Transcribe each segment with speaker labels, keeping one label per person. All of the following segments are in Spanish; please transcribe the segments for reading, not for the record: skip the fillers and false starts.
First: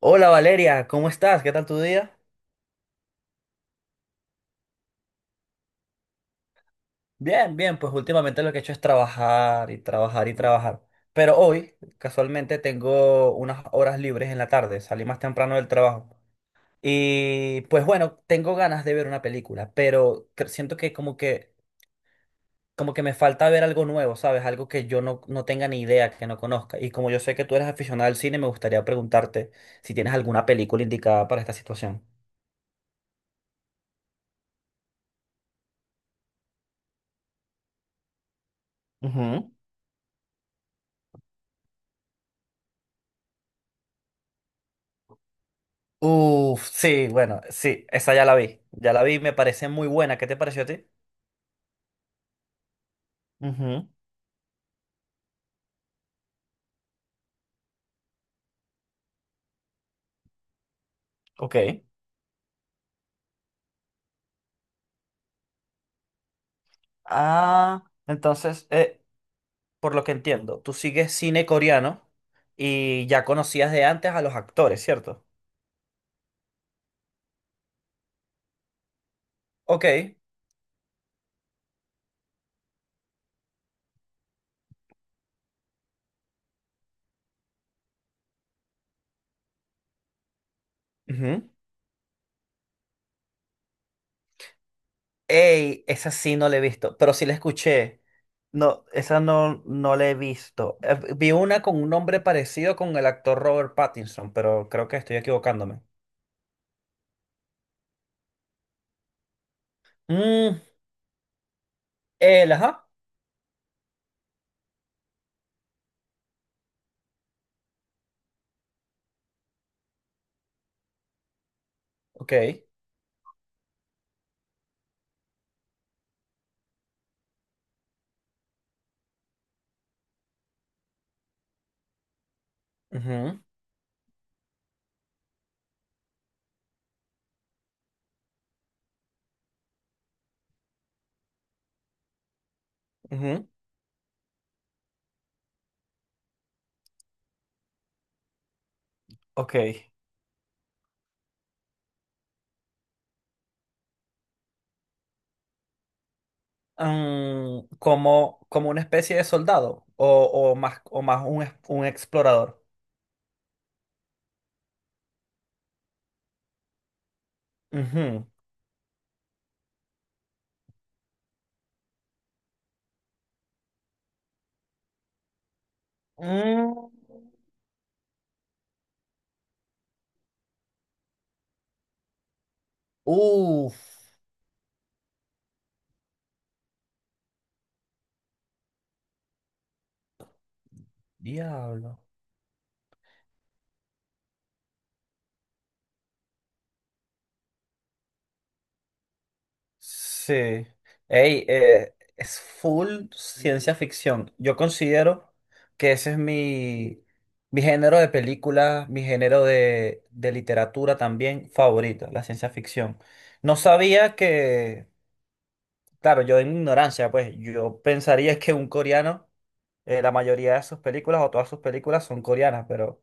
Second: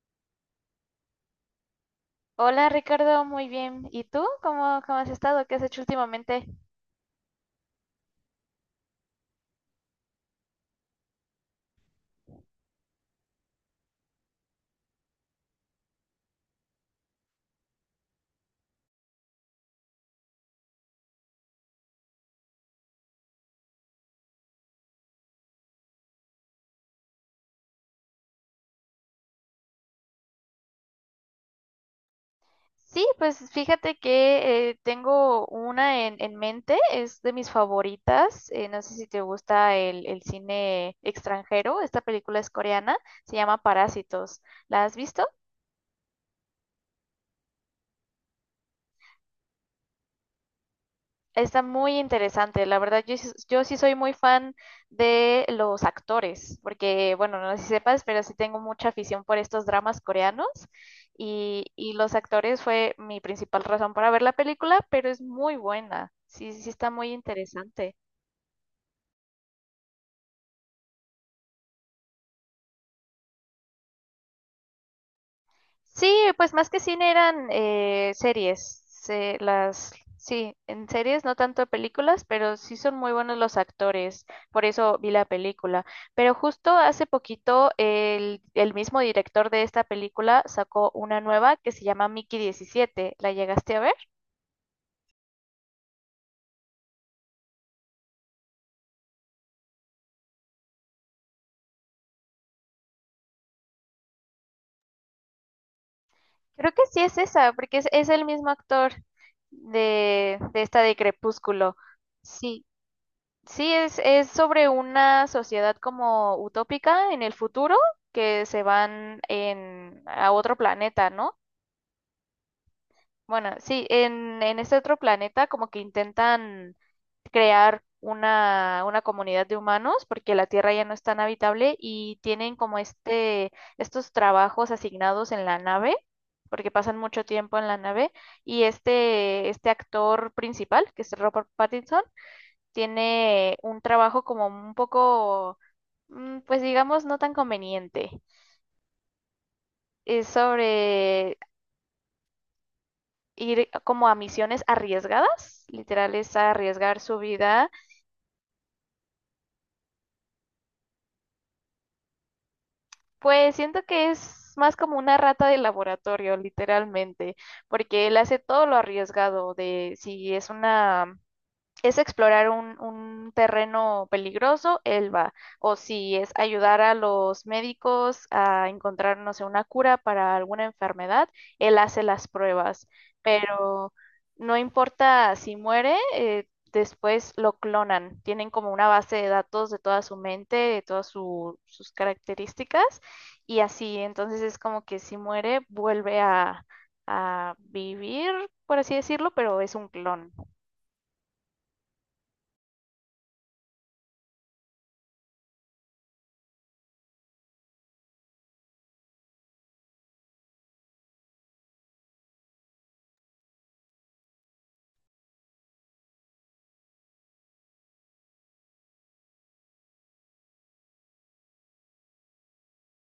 Speaker 1: Hola Valeria, ¿cómo estás? ¿Qué tal tu día?
Speaker 2: Hola Ricardo, muy bien. ¿Y tú? ¿Cómo has estado? ¿Qué has hecho últimamente?
Speaker 1: Bien, bien, pues últimamente lo que he hecho es trabajar y trabajar y trabajar. Pero hoy, casualmente, tengo unas horas libres en la tarde, salí más temprano del trabajo. Y pues bueno, tengo ganas de ver una película, pero siento que como que, como que me falta ver algo nuevo, ¿sabes? Algo que yo no tenga ni idea, que no conozca. Y como yo sé que tú eres aficionada al cine, me gustaría preguntarte si tienes alguna película indicada para esta situación.
Speaker 2: Sí, pues fíjate que tengo una en mente, es de mis favoritas. No sé si te
Speaker 1: Ujú.
Speaker 2: gusta el cine extranjero. Esta película es coreana, se llama Parásitos. ¿La has visto?
Speaker 1: Uf, sí, bueno, sí, esa ya la vi. Ya la vi, me parece muy buena. ¿Qué te pareció a ti?
Speaker 2: Está muy interesante. La verdad, yo sí
Speaker 1: Ujú.
Speaker 2: soy muy fan de los actores, porque, bueno, no sé si sepas, pero sí tengo mucha afición por estos dramas coreanos.
Speaker 1: Ok.
Speaker 2: Y los actores fue mi principal razón para ver la película, pero es muy buena. Sí, sí está muy
Speaker 1: Ah,
Speaker 2: interesante.
Speaker 1: entonces, por lo que entiendo, tú sigues cine coreano y ya conocías de antes a los actores, ¿cierto?
Speaker 2: Sí, pues más que cine eran series.
Speaker 1: Ok.
Speaker 2: Sí, en series, no tanto películas, pero sí son muy buenos los actores. Por eso vi la película. Pero justo hace poquito el mismo director de esta película sacó una
Speaker 1: Ujú.
Speaker 2: nueva que se llama Mickey 17. ¿La llegaste a ver?
Speaker 1: Ey, esa sí no la he visto, pero sí la escuché. No, esa no la he visto. Vi una con un nombre parecido con el actor Robert Pattinson, pero creo que estoy equivocándome.
Speaker 2: Creo que sí es esa, porque es el mismo actor de,
Speaker 1: Mm,
Speaker 2: de esta de Crepúsculo.
Speaker 1: él,
Speaker 2: Sí.
Speaker 1: ajá.
Speaker 2: Sí, es sobre una sociedad como utópica en el futuro que se van a otro planeta, ¿no?
Speaker 1: Ok.
Speaker 2: Bueno, sí, en este otro planeta como que intentan crear una comunidad de humanos porque la Tierra ya no es tan habitable y tienen como
Speaker 1: Ujú.
Speaker 2: estos trabajos asignados en la nave, porque pasan mucho tiempo en la nave, y este actor principal, que es Robert Pattinson,
Speaker 1: Ujú.
Speaker 2: tiene un trabajo como un poco, pues digamos, no tan conveniente.
Speaker 1: Ok.
Speaker 2: Es sobre ir como a misiones arriesgadas, literal es arriesgar su
Speaker 1: Mm,
Speaker 2: vida.
Speaker 1: como, como una especie de soldado o más un explorador.
Speaker 2: Pues siento que es más como una rata de laboratorio, literalmente, porque él
Speaker 1: Ujú.
Speaker 2: hace todo lo arriesgado de si es explorar un terreno peligroso, él va. O si es ayudar
Speaker 1: Mm.
Speaker 2: a los médicos a encontrar, no sé, una cura para alguna enfermedad, él hace las pruebas.
Speaker 1: Uf,
Speaker 2: Pero no importa si muere, después lo clonan. Tienen como una base de datos de toda su mente, de todas sus
Speaker 1: diablo.
Speaker 2: características y así. Entonces es como que si muere, vuelve a vivir, por así decirlo, pero es un clon.
Speaker 1: Sí. Ey, es full ciencia ficción. Yo considero que ese es mi, mi género de película, mi género de literatura también favorita la ciencia ficción. No sabía que claro, yo en mi ignorancia, pues yo pensaría que un coreano, la mayoría de sus películas o todas sus películas son coreanas, pero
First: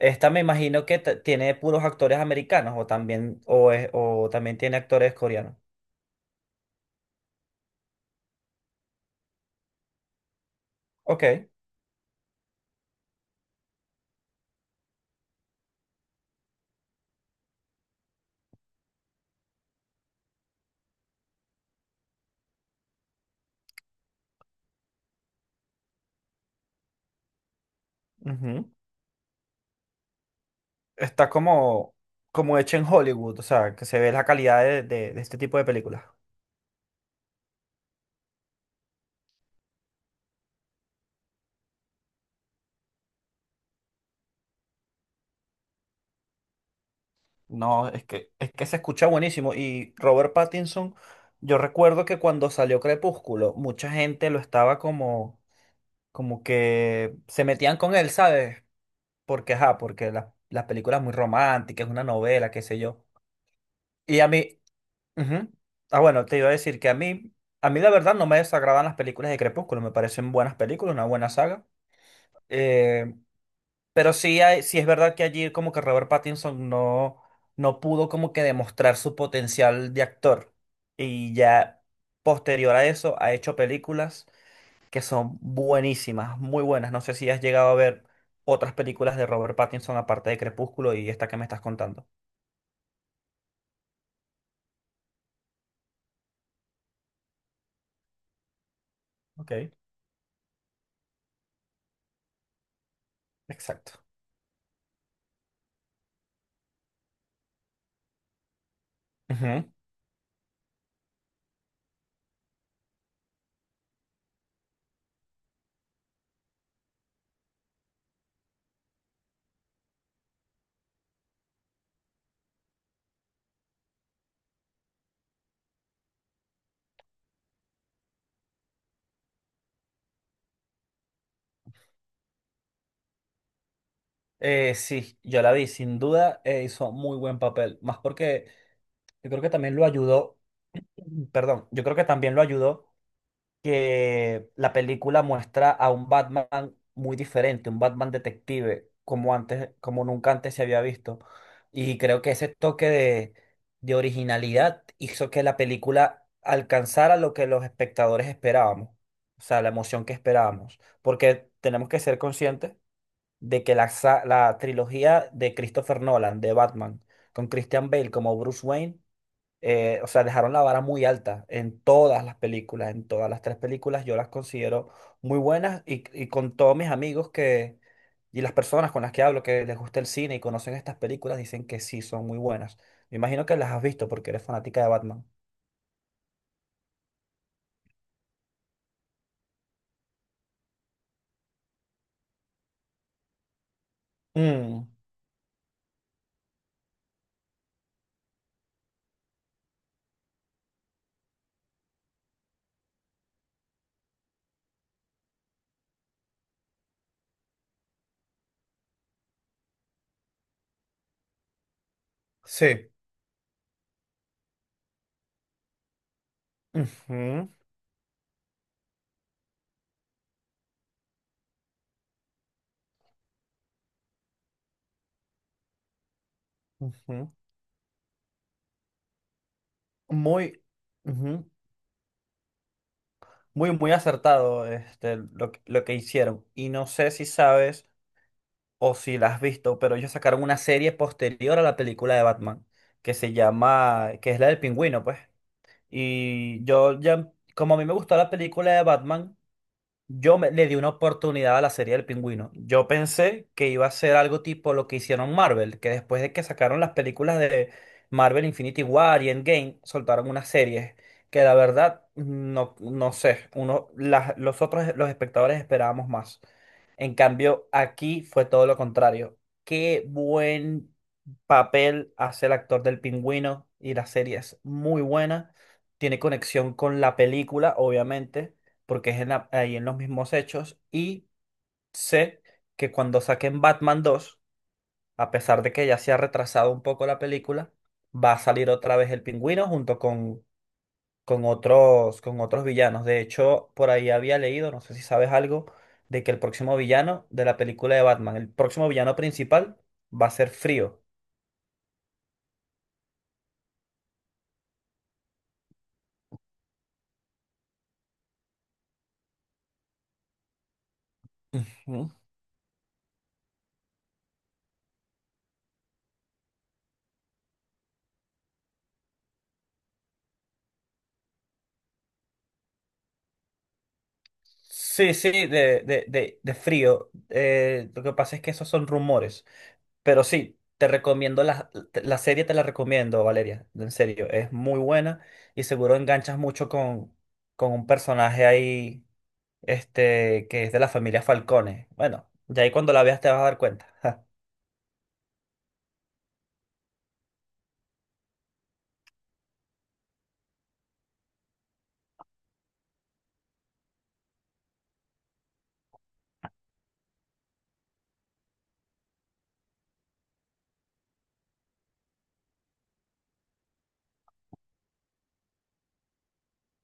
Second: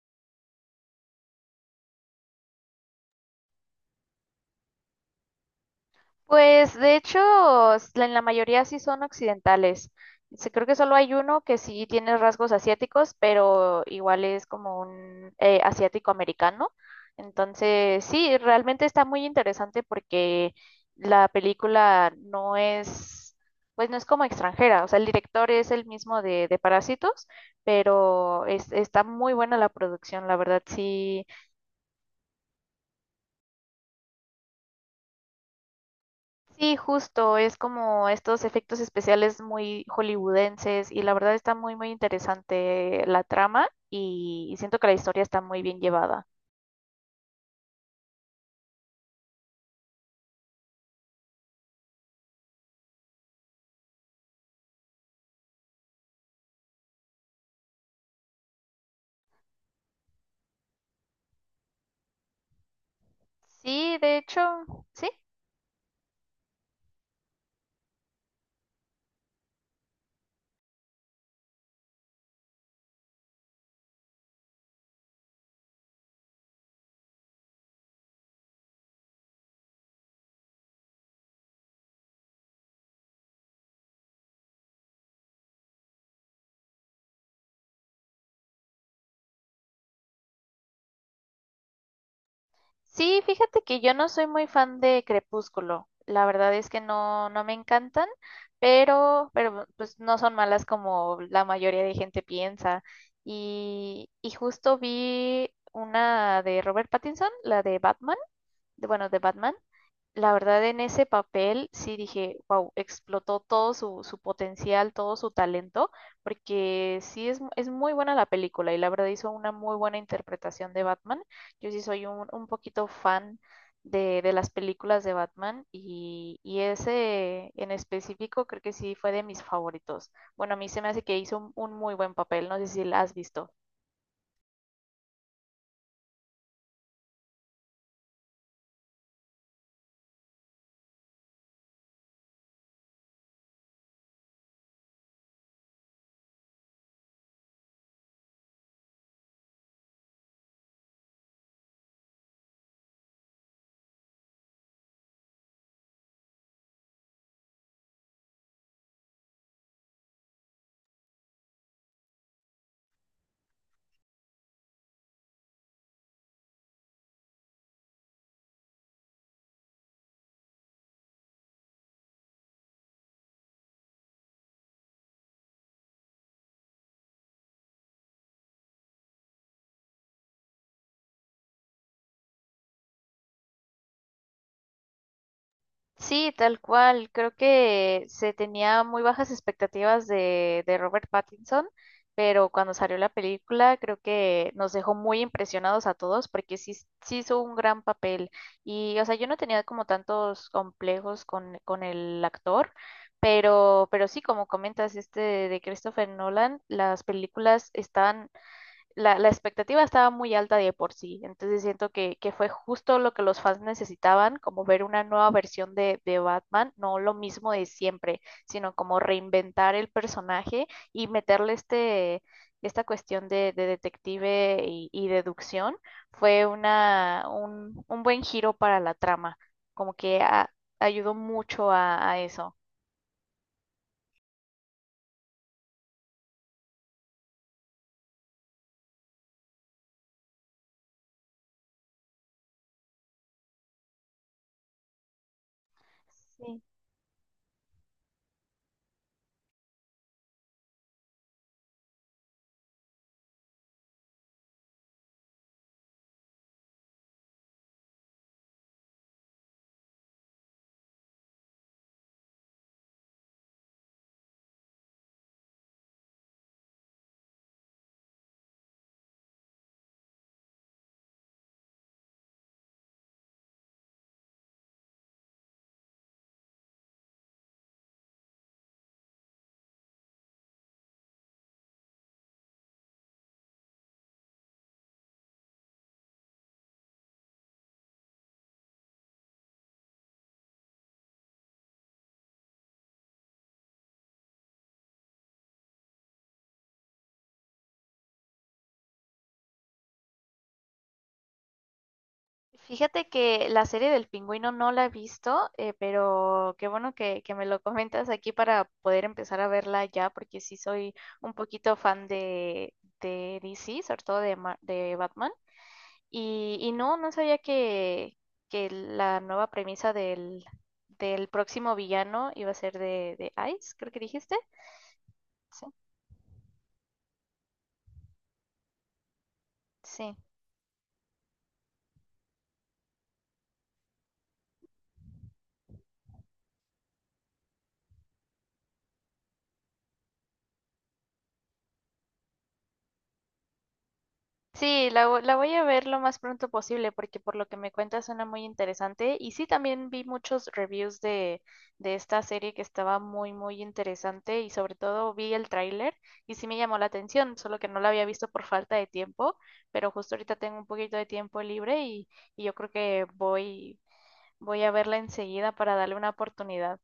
Speaker 1: esta me imagino que tiene puros actores americanos o también, o también tiene actores coreanos.
Speaker 2: Pues de hecho, en la mayoría sí son occidentales. Sí, creo que solo hay uno
Speaker 1: Ok,
Speaker 2: que sí tiene rasgos asiáticos, pero igual es como un asiático americano. Entonces, sí, realmente está muy interesante porque la película no es como extranjera. O sea, el director es el mismo de Parásitos, pero
Speaker 1: ujú.
Speaker 2: está muy buena la producción, la verdad, sí.
Speaker 1: Está como, como hecha en Hollywood, o sea, que se ve la calidad de, de este tipo de películas.
Speaker 2: Sí, justo, es como estos efectos especiales muy hollywoodenses y la verdad está muy, muy interesante la trama y siento que la historia está muy bien llevada.
Speaker 1: No, es que se escucha buenísimo. Y Robert Pattinson, yo recuerdo que cuando salió Crepúsculo, mucha gente lo estaba como como que se metían con él, ¿sabes? Porque, ajá, porque la, las películas muy románticas, es una novela, qué sé yo.
Speaker 2: Sí, de
Speaker 1: Y a
Speaker 2: hecho,
Speaker 1: mí,
Speaker 2: sí,
Speaker 1: ujú. Ah, bueno, te iba a decir que a mí la verdad no me desagradan las películas de Crepúsculo, me parecen buenas películas, una buena saga. Eh, pero sí, hay, sí es verdad que allí como que Robert Pattinson no, no pudo como que demostrar su potencial de actor. Y ya posterior a eso ha hecho películas que son buenísimas, muy buenas. No sé si has llegado a ver otras películas de Robert Pattinson aparte de Crepúsculo y esta que me estás contando.
Speaker 2: sí, fíjate que yo no soy muy fan de Crepúsculo, la verdad es que no, no me encantan, pero,
Speaker 1: Ok.
Speaker 2: pero pues no son malas como la mayoría de gente piensa.
Speaker 1: Exacto.
Speaker 2: Y justo vi una de Robert Pattinson, la de Batman, de Batman.
Speaker 1: Ujú.
Speaker 2: La verdad, en ese papel sí dije, wow, explotó todo su potencial, todo su talento, porque sí es muy buena la película y la verdad hizo una muy buena interpretación de Batman. Yo sí soy un poquito fan de las películas de Batman y ese en específico creo que sí fue de mis favoritos. Bueno, a mí se me hace que hizo un muy buen papel, no sé si la has visto.
Speaker 1: Sí, yo la vi, sin duda hizo muy buen papel, más porque yo creo que también lo ayudó, perdón, yo creo que también lo ayudó que la película muestra a un Batman muy diferente, un Batman detective, como antes, como nunca antes se había visto. Y creo que ese toque de originalidad hizo que la película alcanzara lo que los espectadores esperábamos, o sea, la emoción que esperábamos, porque tenemos que ser conscientes de que la, la trilogía de Christopher Nolan, de Batman, con Christian Bale como Bruce Wayne, o sea, dejaron la vara muy alta en todas las películas, en todas las tres películas, yo las considero muy buenas y con todos mis amigos que, y las personas con las que hablo que les gusta el cine y conocen estas películas, dicen que sí, son muy buenas. Me imagino que las has visto porque eres fanática de Batman.
Speaker 2: Sí, tal cual. Creo que se tenía muy bajas expectativas de Robert Pattinson, pero cuando salió la película creo que nos
Speaker 1: Mm,
Speaker 2: dejó muy impresionados a todos porque sí, sí hizo un gran papel. Y, o sea, yo no tenía como tantos complejos con el actor, pero sí, como comentas, este de Christopher Nolan, las películas la expectativa estaba muy alta de por sí, entonces siento que fue
Speaker 1: sí.
Speaker 2: justo lo que los fans necesitaban, como ver una nueva versión de Batman, no lo
Speaker 1: Ujú,
Speaker 2: mismo de siempre, sino como reinventar el personaje y meterle este, esta cuestión de detective y deducción, fue una,
Speaker 1: ujú.
Speaker 2: un, un buen giro para la trama, como que
Speaker 1: Muy,
Speaker 2: ayudó
Speaker 1: ujú.
Speaker 2: mucho a eso.
Speaker 1: Muy, muy acertado este, lo, lo que hicieron. Y no sé si sabes o si la has visto, pero ellos sacaron una serie posterior a la película de Batman, que se llama, que es la del pingüino, pues.
Speaker 2: Sí.
Speaker 1: Y yo ya, como a mí me gustó la película de Batman, yo le di una oportunidad a la serie del Pingüino. Yo pensé que iba a ser algo tipo lo que hicieron Marvel, que después de que sacaron las películas de Marvel Infinity War y Endgame, soltaron unas series que la verdad no, no sé, uno, las, los otros, los espectadores esperábamos más. En cambio, aquí fue todo lo contrario. Qué buen papel hace el actor del Pingüino y la serie es muy buena. Tiene conexión con la película, obviamente porque es en ahí en los mismos hechos, y sé que cuando saquen Batman 2, a pesar de que ya se ha retrasado un poco la película, va a salir otra vez el pingüino junto con otros villanos. De hecho, por ahí había leído, no sé si sabes algo, de que el próximo villano de la película de Batman, el próximo villano principal, va a ser Frío.
Speaker 2: Fíjate que la serie del pingüino no la he visto, pero qué bueno que me lo comentas aquí para poder empezar a verla ya, porque sí soy un poquito fan
Speaker 1: Ujú.
Speaker 2: de DC, sobre todo de Batman. Y no, no sabía que la nueva premisa del próximo villano iba a ser de Ice, creo que dijiste.
Speaker 1: Sí, sí,
Speaker 2: Sí.
Speaker 1: de frío. Lo que pasa es que esos son rumores.
Speaker 2: Sí.
Speaker 1: Pero sí, te recomiendo la, la serie, te la recomiendo, Valeria, en serio, es muy buena y seguro enganchas mucho con un personaje ahí, este, que es de la familia Falcone. Bueno, ya ahí cuando la veas te vas a dar cuenta.
Speaker 2: Sí, la voy a ver lo más pronto posible porque por lo que me cuentas suena muy interesante. Y sí, también vi muchos reviews de esta serie que estaba muy, muy interesante y sobre todo vi el tráiler y sí me llamó la atención, solo que no la había visto por falta de tiempo, pero justo ahorita tengo un poquito de tiempo libre y yo creo que voy a verla enseguida para darle una oportunidad.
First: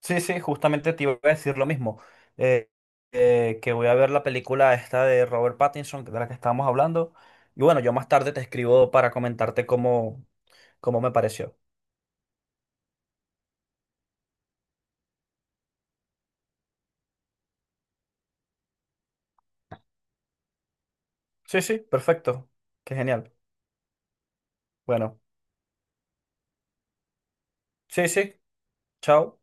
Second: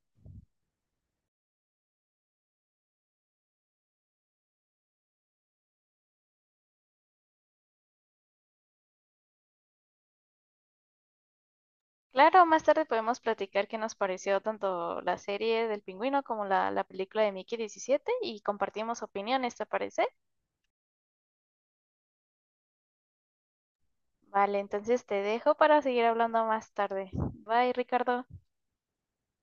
Speaker 1: Sí, sí, justamente te iba a decir lo mismo, eh, que voy a ver la película esta de Robert Pattinson, de la que estábamos hablando, y bueno, yo más tarde te escribo para comentarte cómo, cómo me pareció.
Speaker 2: Claro, más tarde podemos platicar qué nos pareció tanto la serie del pingüino como la película de Mickey 17 y compartimos opiniones, ¿te parece?
Speaker 1: Sí, sí, perfecto, qué genial.
Speaker 2: Vale, entonces te
Speaker 1: Bueno,
Speaker 2: dejo para seguir hablando más tarde. Bye,
Speaker 1: sí,
Speaker 2: Ricardo.
Speaker 1: sí, chao.